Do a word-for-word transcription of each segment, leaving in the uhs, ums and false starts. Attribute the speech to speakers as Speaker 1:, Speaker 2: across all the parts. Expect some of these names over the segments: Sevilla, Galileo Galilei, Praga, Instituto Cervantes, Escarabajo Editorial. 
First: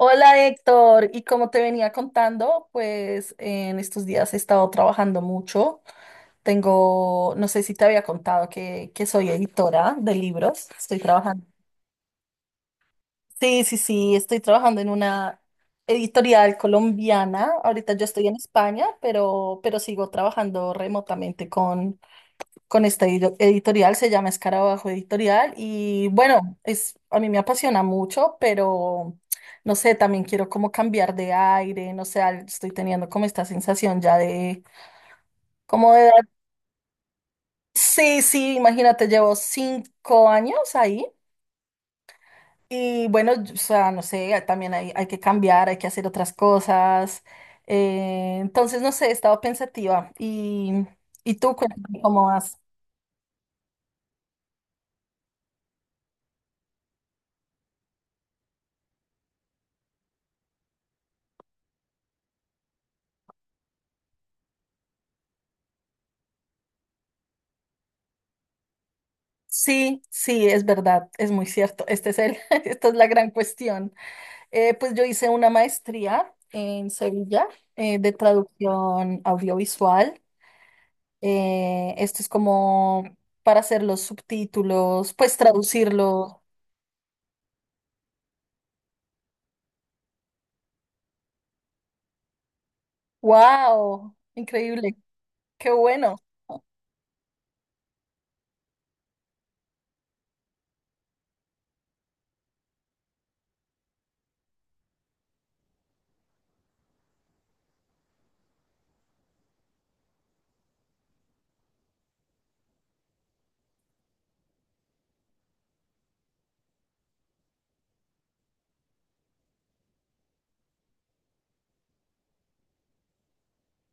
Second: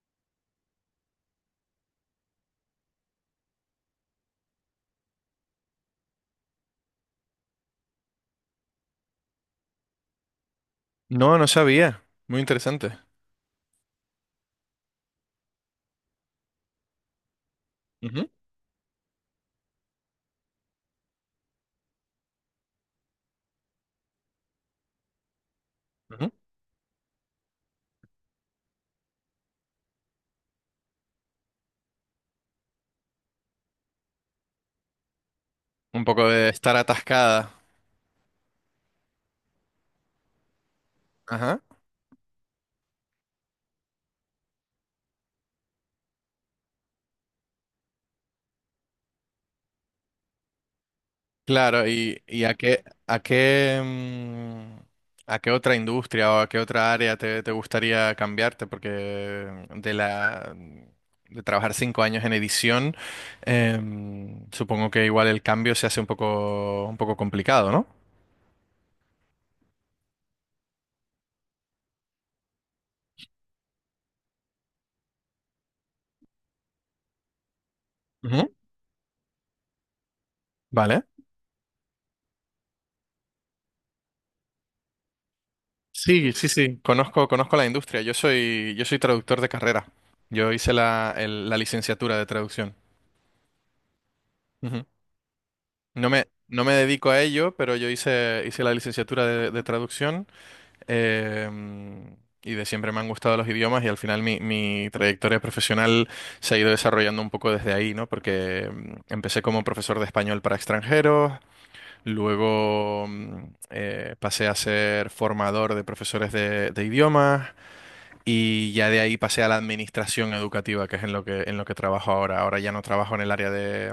Speaker 1: Hola, Héctor, y como te venía contando, pues en estos días he estado trabajando mucho. Tengo, no sé si te había contado que, que soy editora de libros. Estoy
Speaker 2: No,
Speaker 1: trabajando.
Speaker 2: no sabía. Muy interesante.
Speaker 1: Sí, sí, sí, estoy trabajando en una editorial colombiana. Ahorita yo estoy
Speaker 2: Ujú,
Speaker 1: en España, pero, pero sigo trabajando remotamente con con esta edo- editorial. Se llama Escarabajo Editorial y
Speaker 2: ujú.
Speaker 1: bueno, es, a mí me apasiona mucho, pero no sé, también quiero como cambiar de aire, no sé, al- estoy teniendo como esta sensación ya de, como
Speaker 2: Un
Speaker 1: de
Speaker 2: poco
Speaker 1: edad.
Speaker 2: de estar atascada.
Speaker 1: Sí, sí, imagínate, llevo cinco años ahí
Speaker 2: Ajá.
Speaker 1: y bueno, yo- o sea, no sé, también hay, hay que cambiar, hay que hacer otras cosas. Eh, entonces, no sé, he estado pensativa y, y tú
Speaker 2: Claro,
Speaker 1: cuéntame
Speaker 2: y,
Speaker 1: cómo
Speaker 2: y a
Speaker 1: vas.
Speaker 2: qué, a qué, mm, a qué otra industria o a qué otra área te, te gustaría cambiarte, porque de la de trabajar cinco años en edición, em, supongo que igual el cambio se hace un poco, un poco complicado, ¿no?
Speaker 1: Sí, sí, es verdad, es muy cierto. Este es el, esta es la gran cuestión. Eh, pues yo hice una maestría en Sevilla, eh, de
Speaker 2: Ujú.
Speaker 1: traducción audiovisual.
Speaker 2: Vale.
Speaker 1: Eh, esto es como para hacer los subtítulos, pues
Speaker 2: Sí,
Speaker 1: traducirlo.
Speaker 2: sí, sí, conozco, conozco la industria. Yo soy, yo soy traductor de carrera. Yo hice la, el- la licenciatura de traducción.
Speaker 1: ¡Wow!
Speaker 2: Ujú.
Speaker 1: Increíble. Qué
Speaker 2: No
Speaker 1: bueno.
Speaker 2: me, no me dedico a ello, pero yo hice, hice la licenciatura de, de traducción eh, y de siempre me han gustado los idiomas y al final mi, mi trayectoria profesional se ha ido desarrollando un poco desde ahí, ¿no? Porque mm, empecé como profesor de español para extranjeros, luego mm, eh, pasé a ser formador de profesores de, de idiomas. Y ya de ahí pasé a la administración educativa, que es en lo que, en lo que trabajo ahora. Ahora ya no trabajo en el área de,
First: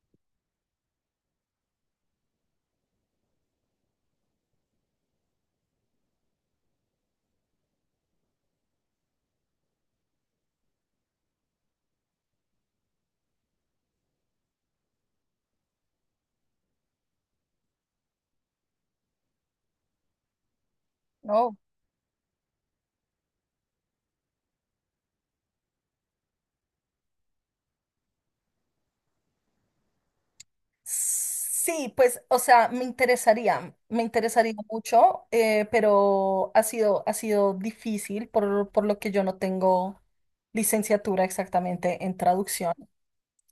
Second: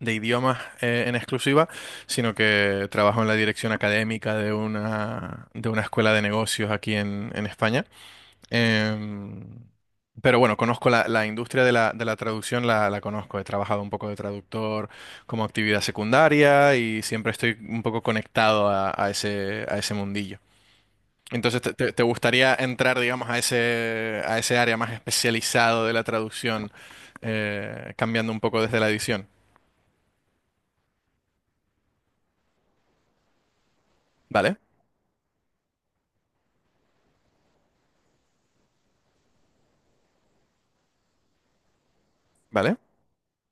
Speaker 2: de idiomas eh, en exclusiva, sino que trabajo en la dirección académica de una, de una escuela de negocios aquí en, en España. Em, pero bueno, conozco la, la industria de la, de la traducción, la, la conozco. He trabajado un poco de traductor como actividad secundaria y siempre estoy un poco conectado a, a ese, a ese mundillo.
Speaker 1: No.
Speaker 2: Entonces, te, te- te gustaría entrar, digamos, a ese, a ese área más especializado de la traducción, eh, cambiando un poco desde la edición.
Speaker 1: Sí, pues, o sea, me interesaría, me interesaría
Speaker 2: ¿Vale?
Speaker 1: mucho, eh, pero ha sido, ha sido difícil por, por lo que yo no tengo licenciatura exactamente en traducción.
Speaker 2: ¿Vale?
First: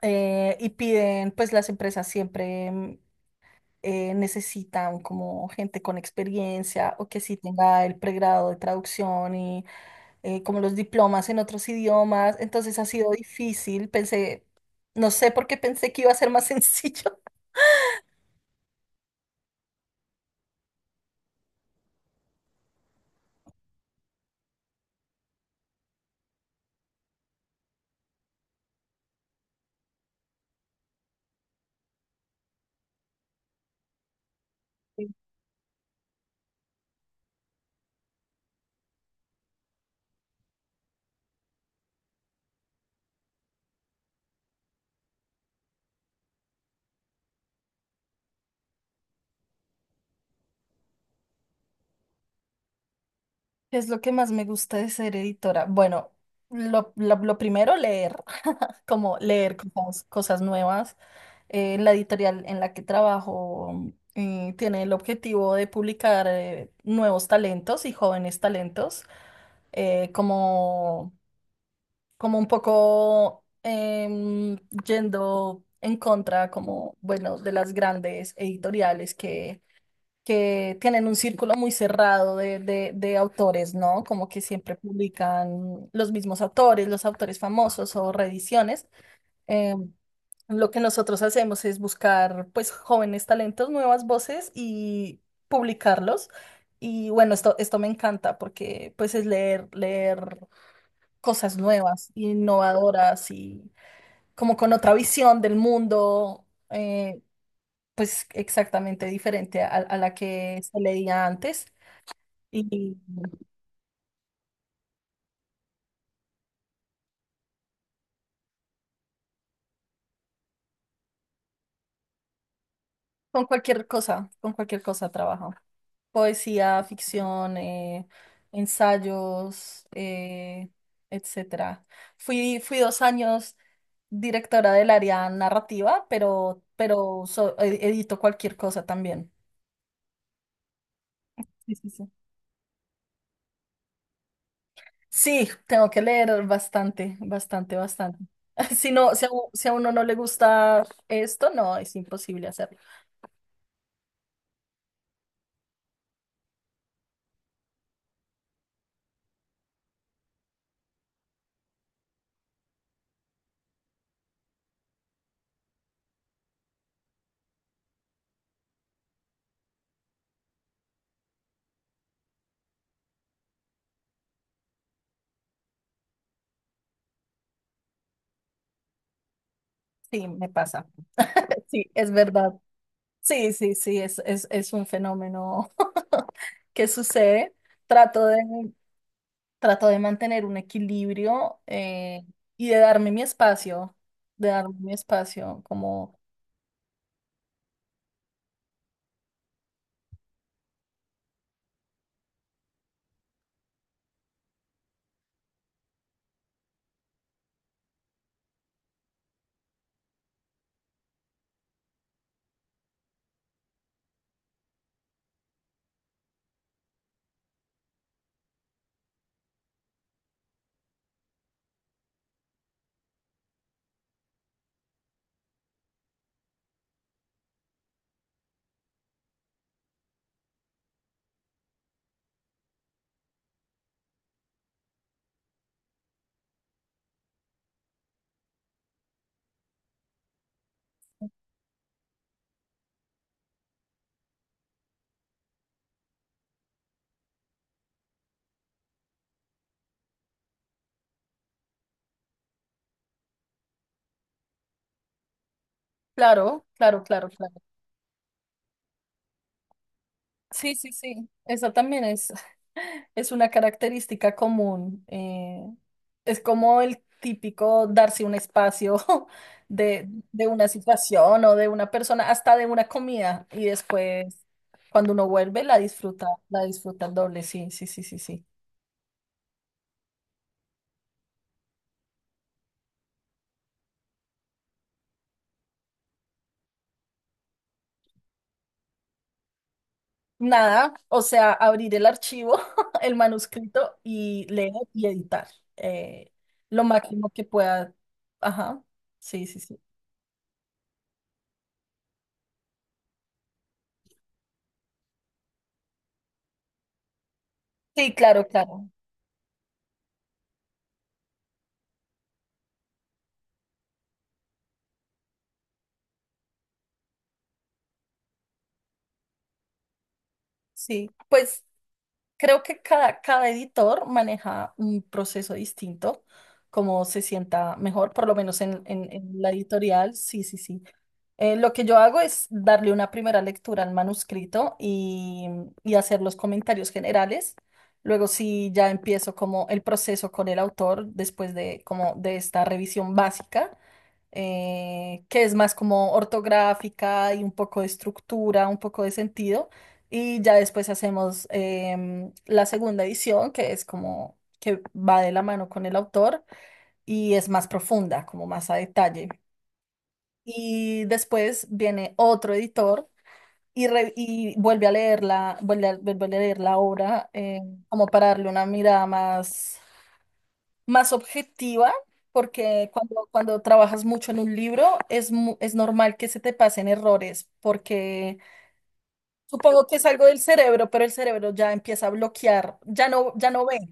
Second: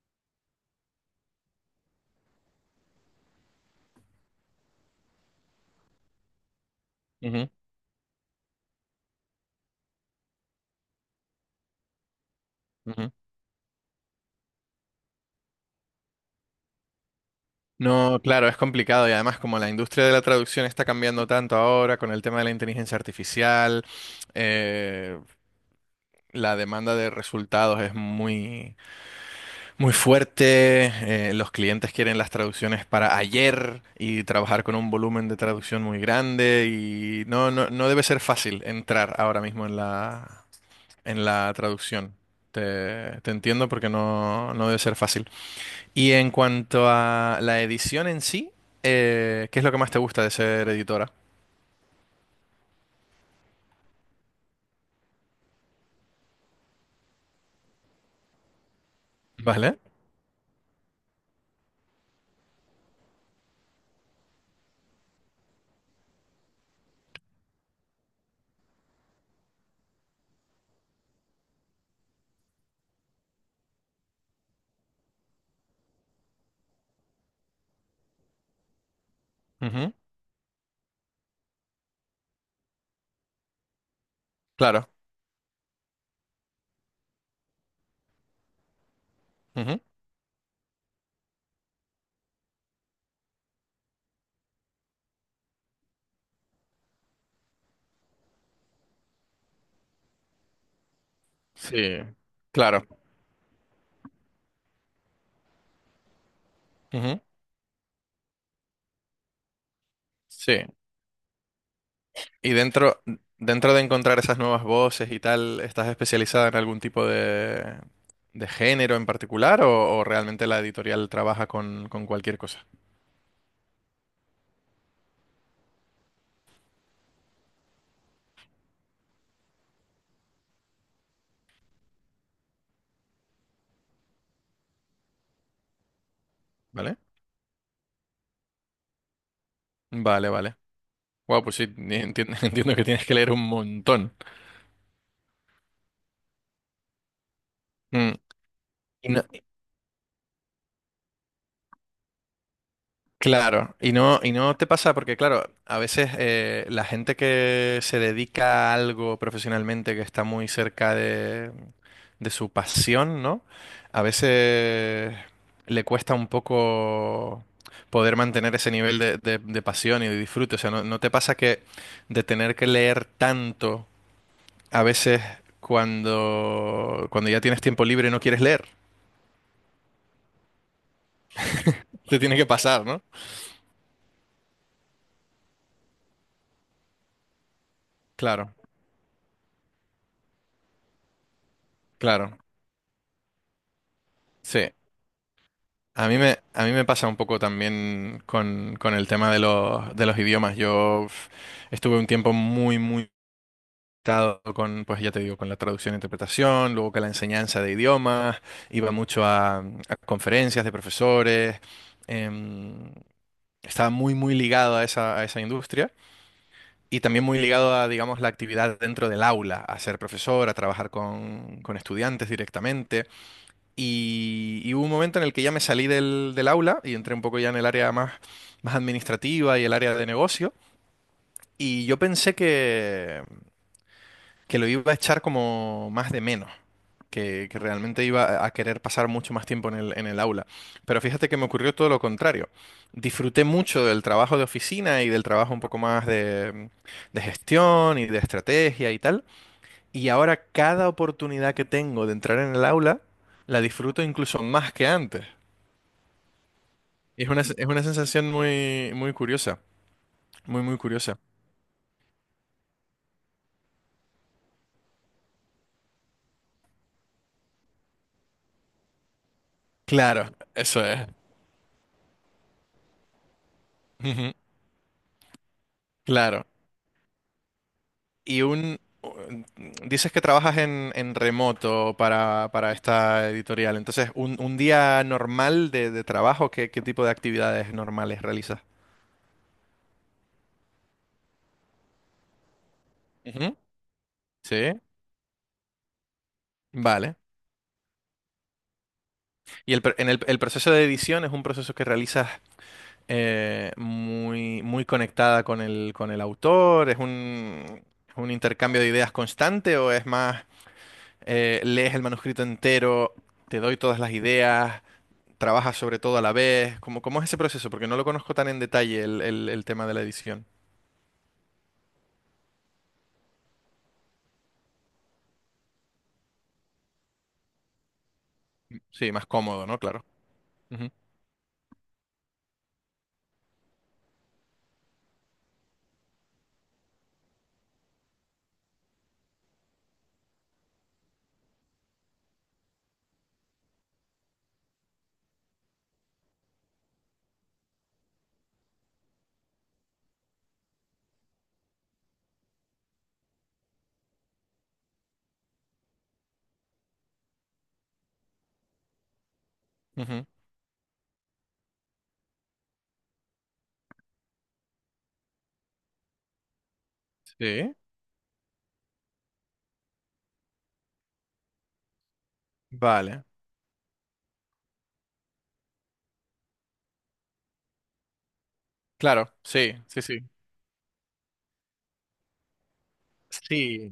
Speaker 1: eh, Y piden, pues las empresas siempre mm, eh, necesitan como gente con experiencia o que sí
Speaker 2: Ujú,
Speaker 1: tenga el pregrado de traducción y eh, como los diplomas en otros idiomas. Entonces ha sido
Speaker 2: ujú.
Speaker 1: difícil, pensé, no sé por qué pensé que iba a ser más sencillo.
Speaker 2: No, claro, es complicado y además como la industria de la traducción está cambiando tanto ahora con el tema de la inteligencia artificial, eh, la demanda de resultados es muy, muy fuerte. eh, los clientes quieren las traducciones para ayer y trabajar con un volumen de traducción muy grande y no, no, no debe ser fácil entrar ahora mismo en la, en la traducción. Te, te entiendo porque no, no debe ser fácil. Y en cuanto a la edición en sí, eh, ¿qué es lo que más te gusta de ser editora?
Speaker 1: ¿Qué es lo que más me gusta de ser editora? Bueno, lo, lo- lo primero, leer, como leer
Speaker 2: ¿Vale?
Speaker 1: cosas, cosas nuevas. Eh, la editorial en la que trabajo eh, tiene el objetivo de publicar eh, nuevos talentos y jóvenes talentos, eh, como, como un poco em, yendo en contra, como, bueno, de las grandes editoriales
Speaker 2: Ujú.
Speaker 1: que tienen un círculo muy cerrado de, de, de autores, ¿no? Como que siempre
Speaker 2: Claro.
Speaker 1: publican los mismos autores, los autores famosos o reediciones. Eh,
Speaker 2: Ujú.
Speaker 1: lo que nosotros hacemos es buscar, pues, jóvenes talentos, nuevas voces y publicarlos. Y bueno, esto, esto me encanta porque, pues, es leer, leer cosas
Speaker 2: Sí,
Speaker 1: nuevas,
Speaker 2: claro.
Speaker 1: innovadoras y como con otra visión del mundo,
Speaker 2: Ujú.
Speaker 1: eh, pues, exactamente diferente a a la que
Speaker 2: Sí.
Speaker 1: se leía antes.
Speaker 2: Y
Speaker 1: Y
Speaker 2: dentro, dentro de encontrar esas nuevas voces y tal, ¿estás especializada en algún tipo de, de género en particular o, o realmente la editorial trabaja con, con cualquier cosa?
Speaker 1: con cualquier cosa, con cualquier cosa trabajo. Poesía, ficción, eh, ensayos, eh, etcétera. Fui, fui dos años directora del área narrativa, pero,
Speaker 2: ¿Vale?
Speaker 1: pero so- ed- edito cualquier cosa también.
Speaker 2: Vale, vale. Wow, pues sí,
Speaker 1: Sí, sí, sí.
Speaker 2: entiendo, entiendo que tienes que leer un montón.
Speaker 1: Sí, tengo que leer bastante, bastante,
Speaker 2: Mm.
Speaker 1: bastante. Si
Speaker 2: Y
Speaker 1: no,
Speaker 2: no-
Speaker 1: si a, u- si a uno no le gusta esto, no, es imposible hacerlo.
Speaker 2: Claro, y no, y no te pasa porque, claro, a veces eh, la gente que se dedica a algo profesionalmente que está muy cerca de, de su pasión, ¿no? A veces le cuesta un poco poder mantener ese nivel de, de- de pasión y de disfrute. O sea, ¿no, no te pasa que de tener que leer tanto, a veces cuando, cuando ya tienes tiempo libre no quieres leer?
Speaker 1: Sí, me pasa. Sí, es
Speaker 2: Te tiene que
Speaker 1: verdad.
Speaker 2: pasar, ¿no?
Speaker 1: Sí, sí, sí, es, es, es un fenómeno que sucede. Trato de,
Speaker 2: Claro,
Speaker 1: trato de mantener un equilibrio, eh,
Speaker 2: claro.
Speaker 1: y de darme mi espacio, de
Speaker 2: Sí.
Speaker 1: darme mi espacio
Speaker 2: A mí
Speaker 1: como,
Speaker 2: me, a mí me pasa un poco también con, con el tema de los, de los idiomas. Yo uf, estuve un tiempo muy, muy limitado con, pues ya te digo, con la traducción e interpretación, luego con la enseñanza de idiomas, iba mucho a, a conferencias de profesores, em, estaba muy, muy ligado a esa, a esa industria y también muy ligado a, digamos, la actividad dentro del aula, a ser profesor, a trabajar con, con estudiantes directamente. Y, y hubo un momento en el que ya me salí del, del aula y entré un poco ya en el área más, más administrativa y el área de negocio. Y yo pensé que, que lo iba a echar como más de menos, que, que realmente iba a a querer pasar mucho más tiempo en el, en el aula. Pero fíjate que me ocurrió todo lo contrario. Disfruté mucho del trabajo de oficina y del trabajo un poco más de, de gestión y de estrategia y tal. Y ahora cada oportunidad que tengo de entrar en el aula, la disfruto incluso más que antes.
Speaker 1: claro, claro, claro,
Speaker 2: Es una,
Speaker 1: claro.
Speaker 2: es una sensación muy, muy curiosa, muy,
Speaker 1: Sí,
Speaker 2: muy
Speaker 1: sí,
Speaker 2: curiosa.
Speaker 1: sí. Esa también es, es una característica común. Eh, es como el típico darse un espacio de,
Speaker 2: Claro,
Speaker 1: de una
Speaker 2: eso es.
Speaker 1: situación o de una persona, hasta de una comida, y
Speaker 2: Ujú.
Speaker 1: después cuando uno vuelve la disfruta,
Speaker 2: Claro.
Speaker 1: la disfruta el doble. Sí, sí, sí, sí,
Speaker 2: Y
Speaker 1: sí.
Speaker 2: un... Dices que trabajas en, en remoto para, para esta editorial. Entonces, un, un día normal de, de trabajo, ¿qué, qué tipo de actividades normales realizas?
Speaker 1: Nada, o sea, abrir el archivo, el
Speaker 2: Ujú.
Speaker 1: manuscrito y leer
Speaker 2: Sí,
Speaker 1: y editar, eh, lo
Speaker 2: vale.
Speaker 1: máximo que pueda. Ajá, sí, sí,
Speaker 2: Y
Speaker 1: sí.
Speaker 2: el, pr- en el, el proceso de edición es un proceso que realizas eh, muy, muy conectada con el, con el autor, ¿es un,
Speaker 1: Sí,
Speaker 2: un
Speaker 1: claro,
Speaker 2: intercambio
Speaker 1: claro.
Speaker 2: de ideas constante o es más eh, lees el manuscrito entero, te doy todas las ideas, trabajas sobre todo a la vez? ¿Cómo, cómo es ese proceso? Porque no lo conozco tan en detalle el, el- el tema de la edición.
Speaker 1: Sí, pues creo que cada, cada editor maneja un proceso distinto, como se sienta mejor, por lo menos en, en-
Speaker 2: Sí, más
Speaker 1: en la
Speaker 2: cómodo, ¿no? Claro.
Speaker 1: editorial. Sí, sí, sí.
Speaker 2: Ujú,
Speaker 1: Eh, lo que yo hago es darle una primera lectura al manuscrito y, y hacer los comentarios generales. Luego sí ya empiezo como el proceso con el autor después de como de esta revisión básica, eh, que es más como ortográfica y un poco de estructura, un poco de sentido. Y ya después hacemos em, la segunda edición, que es como que va de la mano con el autor y es más profunda, como más a detalle.
Speaker 2: ujú.
Speaker 1: Y después viene otro editor y, re- y vuelve a leerla, vuelve a, vuelve a leer la obra, eh,
Speaker 2: Sí.
Speaker 1: como para darle una mirada más, más objetiva, porque
Speaker 2: Vale.
Speaker 1: cuando, cuando trabajas mucho en un libro es, mu- es normal que se te pasen errores, porque
Speaker 2: Claro, sí,
Speaker 1: supongo que
Speaker 2: sí,
Speaker 1: es
Speaker 2: sí.
Speaker 1: algo del cerebro, pero el cerebro ya empieza a bloquear, ya no, ya no ve.
Speaker 2: Sí.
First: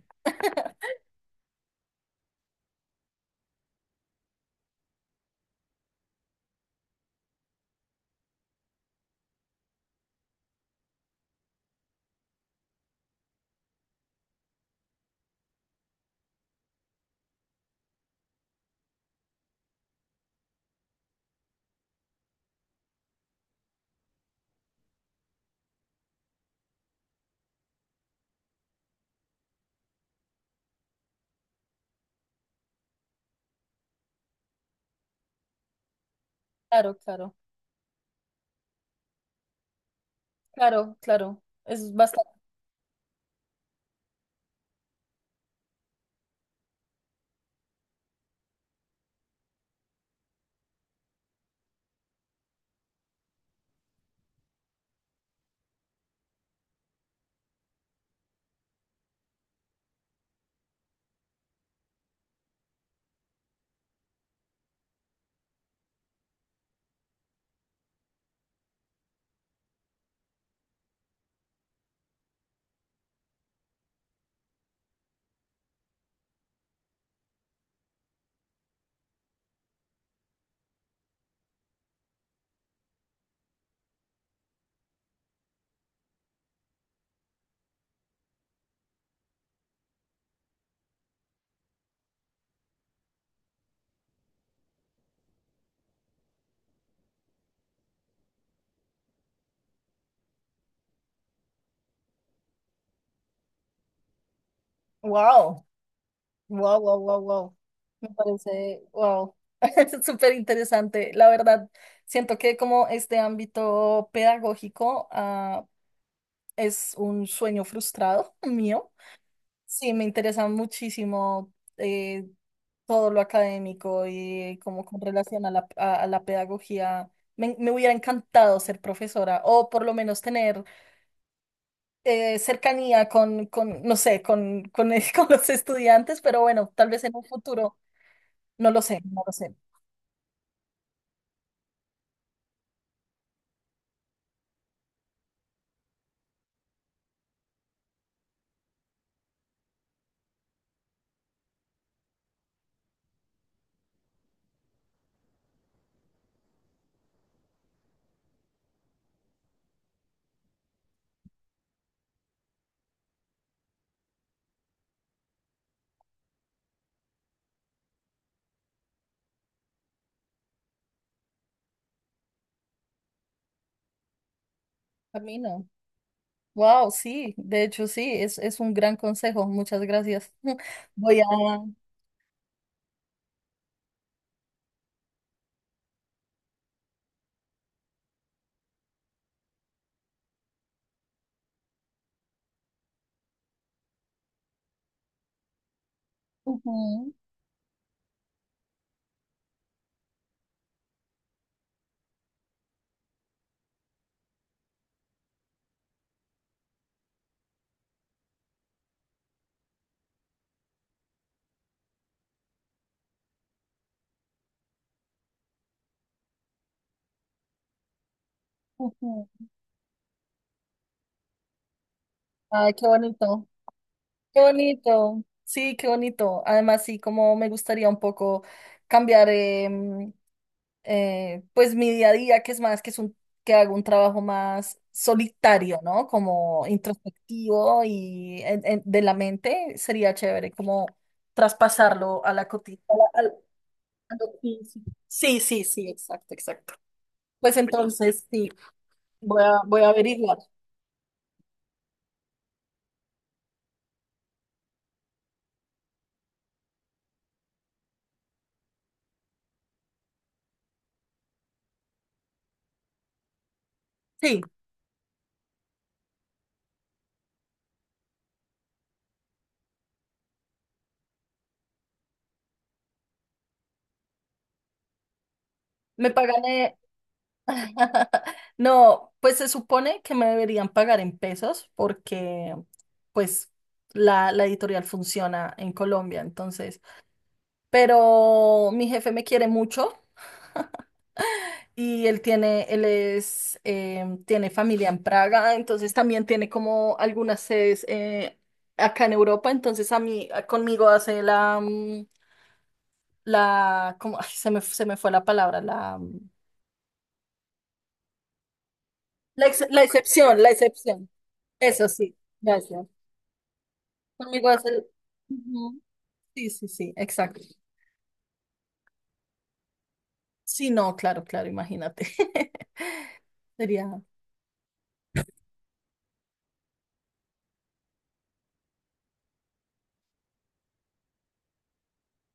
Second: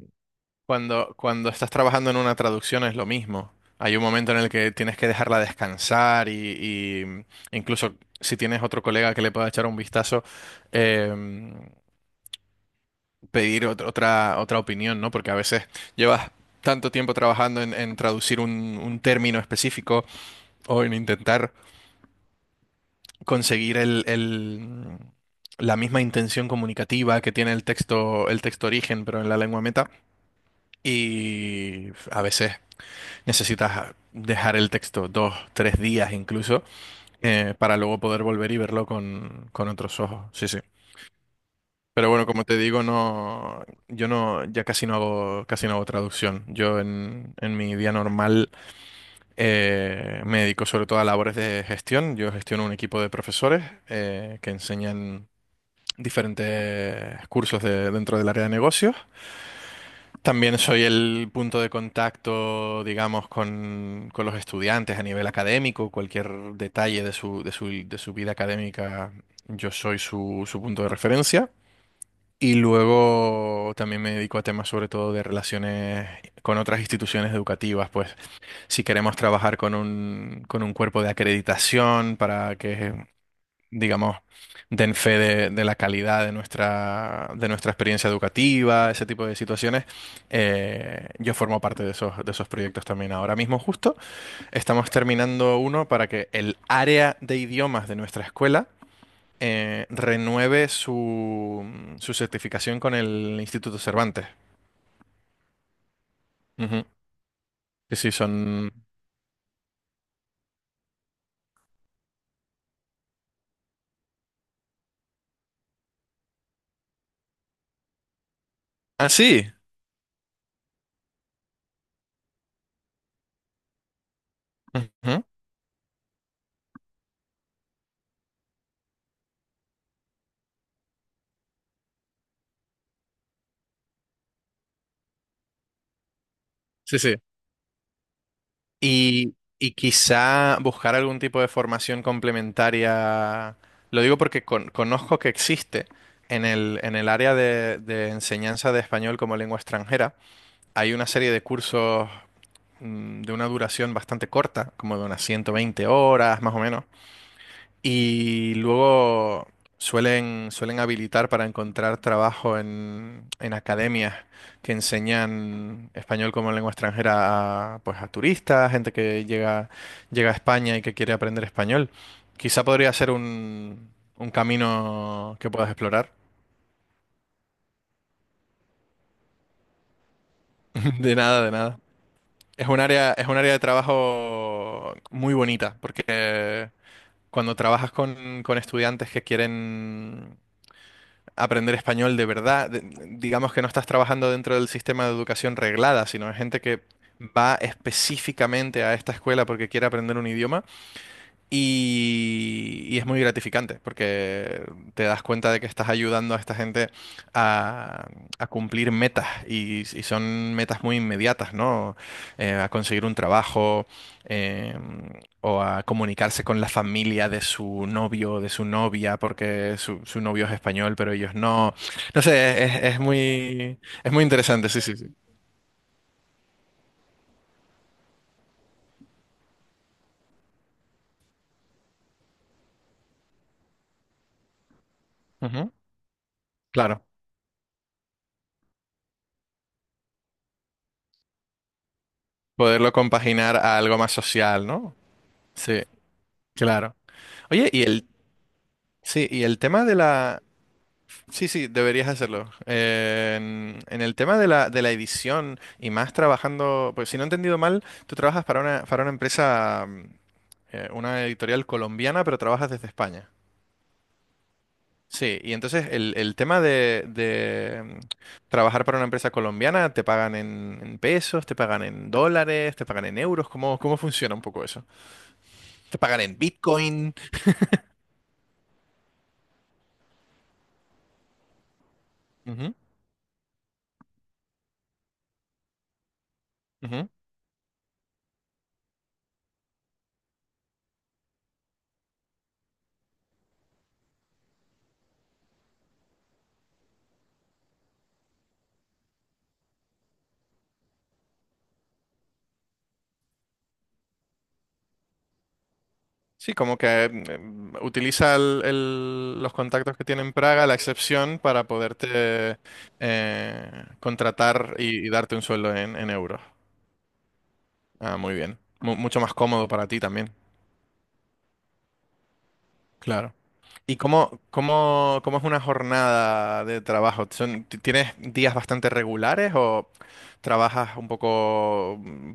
Speaker 2: Cuando, cuando estás trabajando en una traducción es lo mismo. Hay un momento en el que tienes que dejarla descansar y, y incluso si tienes otro colega que le pueda echar un vistazo, em, pedir ot- otra, otra opinión, ¿no? Porque a veces llevas tanto tiempo trabajando en, en traducir un, un término específico o en intentar conseguir el, el- la misma intención comunicativa que tiene el texto, el texto origen, pero en la lengua meta. Y a veces necesitas dejar el texto dos, tres días incluso,
Speaker 1: Claro, claro,
Speaker 2: eh, para luego poder volver y verlo con, con otros ojos. Sí, sí.
Speaker 1: claro, claro. Es
Speaker 2: Pero bueno,
Speaker 1: bastante.
Speaker 2: como te digo, no, yo no, ya casi no hago, casi no hago traducción. Yo en, en mi día normal eh, me dedico sobre todo a labores de gestión. Yo gestiono un equipo de profesores eh, que enseñan diferentes cursos de- dentro del área de negocios. También soy el punto de contacto, digamos, con, con los estudiantes a nivel académico. Cualquier detalle de su, de su, de su vida académica, yo soy su, su punto de referencia. Y luego también me dedico a temas sobre todo de relaciones con otras instituciones educativas, pues si queremos trabajar con un, con un cuerpo de acreditación para que, digamos, den fe de, de la calidad de nuestra, de nuestra experiencia educativa, ese tipo de situaciones, eh, yo formo parte de esos, de esos proyectos también. Ahora mismo justo estamos terminando uno para que el área de idiomas de nuestra escuela eh, renueve su, su certificación con el Instituto Cervantes.
Speaker 1: Wow, wow,
Speaker 2: Ujú.
Speaker 1: wow, wow, wow.
Speaker 2: Sí,
Speaker 1: Me
Speaker 2: sí, son...
Speaker 1: parece, wow. Súper interesante. La verdad, siento que como este ámbito pedagógico, ah, es un sueño frustrado mío.
Speaker 2: Ah, sí.
Speaker 1: Sí, me interesa muchísimo, eh, todo lo académico y como con
Speaker 2: Ujú.
Speaker 1: relación a la, a- a la pedagogía. Me, me hubiera encantado ser profesora o por lo menos tener, eh, cercanía con, con, no sé, con, con, el- con los estudiantes, pero bueno, tal
Speaker 2: Sí,
Speaker 1: vez en
Speaker 2: sí.
Speaker 1: un futuro, no lo sé, no lo
Speaker 2: Y,
Speaker 1: sé.
Speaker 2: y quizá buscar algún tipo de formación complementaria. Lo digo porque con- conozco que existe en el, en el área de, de enseñanza de español como lengua extranjera. Hay una serie de cursos mm, de una duración bastante corta, como de unas ciento veinte horas más o menos, y luego suelen, suelen habilitar para encontrar trabajo en, en academias que enseñan español como lengua extranjera a, pues a turistas, gente que llega, llega a España y que quiere aprender español. Quizá podría ser un, un
Speaker 1: A
Speaker 2: camino
Speaker 1: mí
Speaker 2: que
Speaker 1: no.
Speaker 2: puedas explorar.
Speaker 1: Wow, sí, de hecho sí, es, es un gran consejo. Muchas gracias.
Speaker 2: De
Speaker 1: Voy a...
Speaker 2: nada, de nada. Es un área, es un área de trabajo muy bonita, porque cuando trabajas con, con estudiantes que quieren aprender español de verdad. De- digamos que no estás trabajando dentro del sistema de educación reglada, sino hay gente que
Speaker 1: Ujú,
Speaker 2: va específicamente a esta escuela porque quiere aprender un idioma. Y, y es muy gratificante porque te das cuenta de que estás ayudando a esta gente a, a cumplir metas y, y son metas muy inmediatas, ¿no? Eh, a conseguir un trabajo eh, o a comunicarse con la familia de su novio, o de su novia,
Speaker 1: ujú.
Speaker 2: porque su, su novio es español, pero ellos no. No sé,
Speaker 1: Ay,
Speaker 2: es,
Speaker 1: qué
Speaker 2: es
Speaker 1: bonito,
Speaker 2: muy, es muy
Speaker 1: qué
Speaker 2: interesante, sí, sí, sí.
Speaker 1: bonito. Sí, qué bonito. Además, sí, como me gustaría un poco cambiar, em, eh, pues mi día a día, que es más, que es un, que hago un trabajo más
Speaker 2: Ujú.
Speaker 1: solitario, ¿no? Como
Speaker 2: Claro,
Speaker 1: introspectivo y en- en- de la mente sería chévere como traspasarlo a la cotidiana.
Speaker 2: poderlo compaginar a algo más social, ¿no?
Speaker 1: Sí, sí,
Speaker 2: Sí,
Speaker 1: sí, exacto, exacto.
Speaker 2: claro.
Speaker 1: Pues
Speaker 2: Oye, ¿y el
Speaker 1: entonces sí,
Speaker 2: Sí,
Speaker 1: voy
Speaker 2: y
Speaker 1: a,
Speaker 2: el
Speaker 1: voy
Speaker 2: tema
Speaker 1: a
Speaker 2: de
Speaker 1: averiguar.
Speaker 2: la... Sí, sí, deberías hacerlo. Eh, en, en el tema de la, de la edición y más trabajando, pues si no he entendido mal, tú trabajas para una, para una empresa, mm, eh, una editorial colombiana, pero trabajas desde España.
Speaker 1: Sí,
Speaker 2: Sí, y entonces el, el tema de, de, mm, trabajar para una empresa colombiana, ¿te pagan en, en pesos, te pagan en dólares, te pagan en euros? ¿Cómo, cómo funciona un poco eso? ¿Te
Speaker 1: me
Speaker 2: pagan en
Speaker 1: pagan. eh,
Speaker 2: Bitcoin?
Speaker 1: No, pues se supone que me deberían pagar en pesos porque
Speaker 2: Ujú,
Speaker 1: pues la, la editorial funciona en Colombia, entonces,
Speaker 2: ujú.
Speaker 1: pero mi jefe me quiere mucho y él tiene, él es, eh, tiene familia en Praga, entonces también tiene como algunas sedes, eh, acá en Europa, entonces a mí, a- conmigo hace la, mm, la, como, ay, se me, se me fue la palabra, la,
Speaker 2: Sí, como que mm, eh, utiliza el- el-
Speaker 1: La,
Speaker 2: los
Speaker 1: ex- la
Speaker 2: contactos que tiene en
Speaker 1: excepción, la
Speaker 2: Praga, la
Speaker 1: excepción.
Speaker 2: excepción, para
Speaker 1: Eso sí,
Speaker 2: poderte
Speaker 1: gracias.
Speaker 2: eh,
Speaker 1: Conmigo es
Speaker 2: contratar
Speaker 1: el...
Speaker 2: y, y darte un sueldo
Speaker 1: Ujú.
Speaker 2: en, en euros.
Speaker 1: Sí, sí, sí, exacto.
Speaker 2: Ah, muy bien. Mu- mucho más cómodo para ti también.
Speaker 1: Sí, no, claro, claro, imagínate.
Speaker 2: Claro.
Speaker 1: Sería,
Speaker 2: ¿Y cómo, cómo, cómo es una jornada de trabajo? ¿Son- ti- ¿Tienes días bastante regulares o trabajas un poco mm,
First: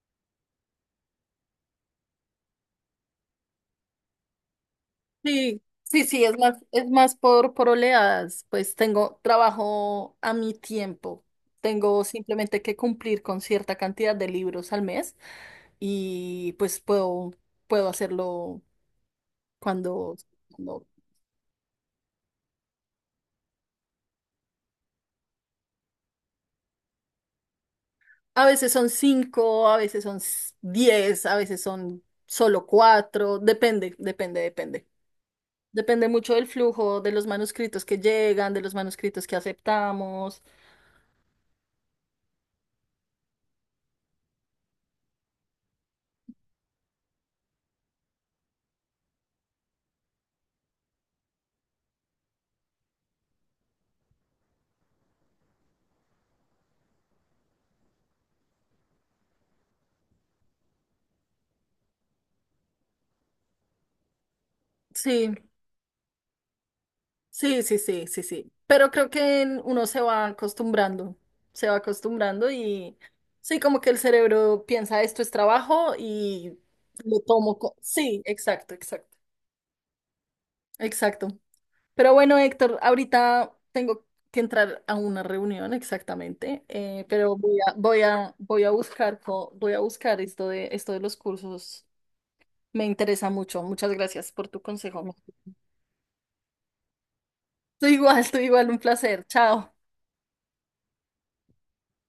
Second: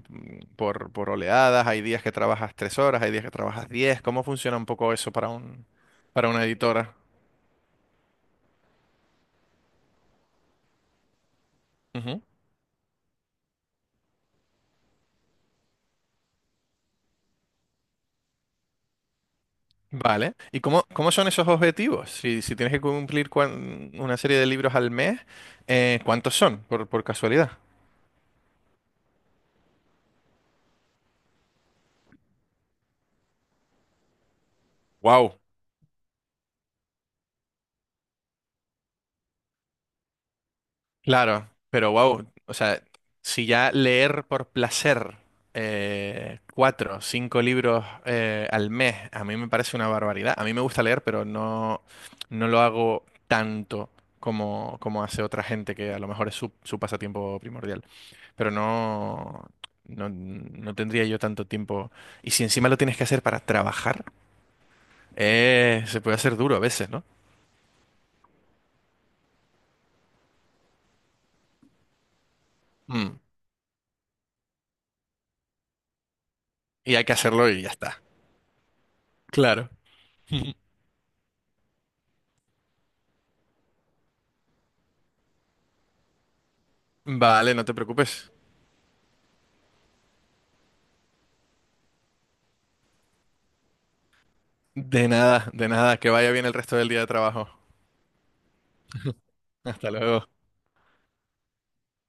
Speaker 2: por, por oleadas? ¿Hay días que trabajas tres horas? ¿Hay días que trabajas diez? ¿Cómo funciona un poco eso para
Speaker 1: sí,
Speaker 2: un,
Speaker 1: sí, sí,
Speaker 2: para
Speaker 1: es
Speaker 2: una
Speaker 1: más, es
Speaker 2: editora?
Speaker 1: más por, por oleadas, pues tengo trabajo a mi tiempo. Tengo
Speaker 2: Ujú.
Speaker 1: simplemente que cumplir con cierta cantidad de libros al mes y pues puedo, puedo hacerlo cuando,
Speaker 2: Vale. ¿Y cómo,
Speaker 1: cuando
Speaker 2: cómo son esos objetivos? Si, si tienes que cumplir cuan- una serie de libros al mes, eh, ¿cuántos son, por, por casualidad?
Speaker 1: a veces son cinco, a veces son s- diez, a veces son solo cuatro, depende, depende, depende.
Speaker 2: Wow.
Speaker 1: Depende mucho del flujo, de los manuscritos que llegan, de los manuscritos que aceptamos.
Speaker 2: Claro, pero wow, o sea, si ya leer por placer eh, cuatro, cinco libros eh, al mes, a mí me parece una barbaridad. A mí me gusta leer, pero no, no lo hago tanto como, como hace otra gente que a lo mejor es su, su pasatiempo primordial. Pero no, no, no tendría yo tanto tiempo. Y si encima lo tienes que hacer para trabajar,
Speaker 1: Sí,
Speaker 2: eh, se puede hacer duro a veces, ¿no?
Speaker 1: sí, sí, sí, sí, sí. Pero creo que en- uno se va acostumbrando, se va acostumbrando y
Speaker 2: Mm.
Speaker 1: sí, como que el cerebro piensa esto es trabajo y
Speaker 2: Y hay que
Speaker 1: lo
Speaker 2: hacerlo
Speaker 1: tomo.
Speaker 2: y ya
Speaker 1: co-
Speaker 2: está.
Speaker 1: Sí, exacto, exacto,
Speaker 2: Claro.
Speaker 1: exacto. Pero bueno, Héctor, ahorita tengo que entrar a una reunión exactamente, eh, pero
Speaker 2: Vale,
Speaker 1: voy
Speaker 2: no te
Speaker 1: a, voy
Speaker 2: preocupes.
Speaker 1: a, voy a buscar, co- voy a buscar esto de, esto de los cursos. Me interesa mucho. Muchas gracias por tu consejo.
Speaker 2: De nada, de nada. Que vaya bien el resto del día de trabajo.
Speaker 1: Tú igual, tú igual, un placer. Chao.
Speaker 2: Hasta luego.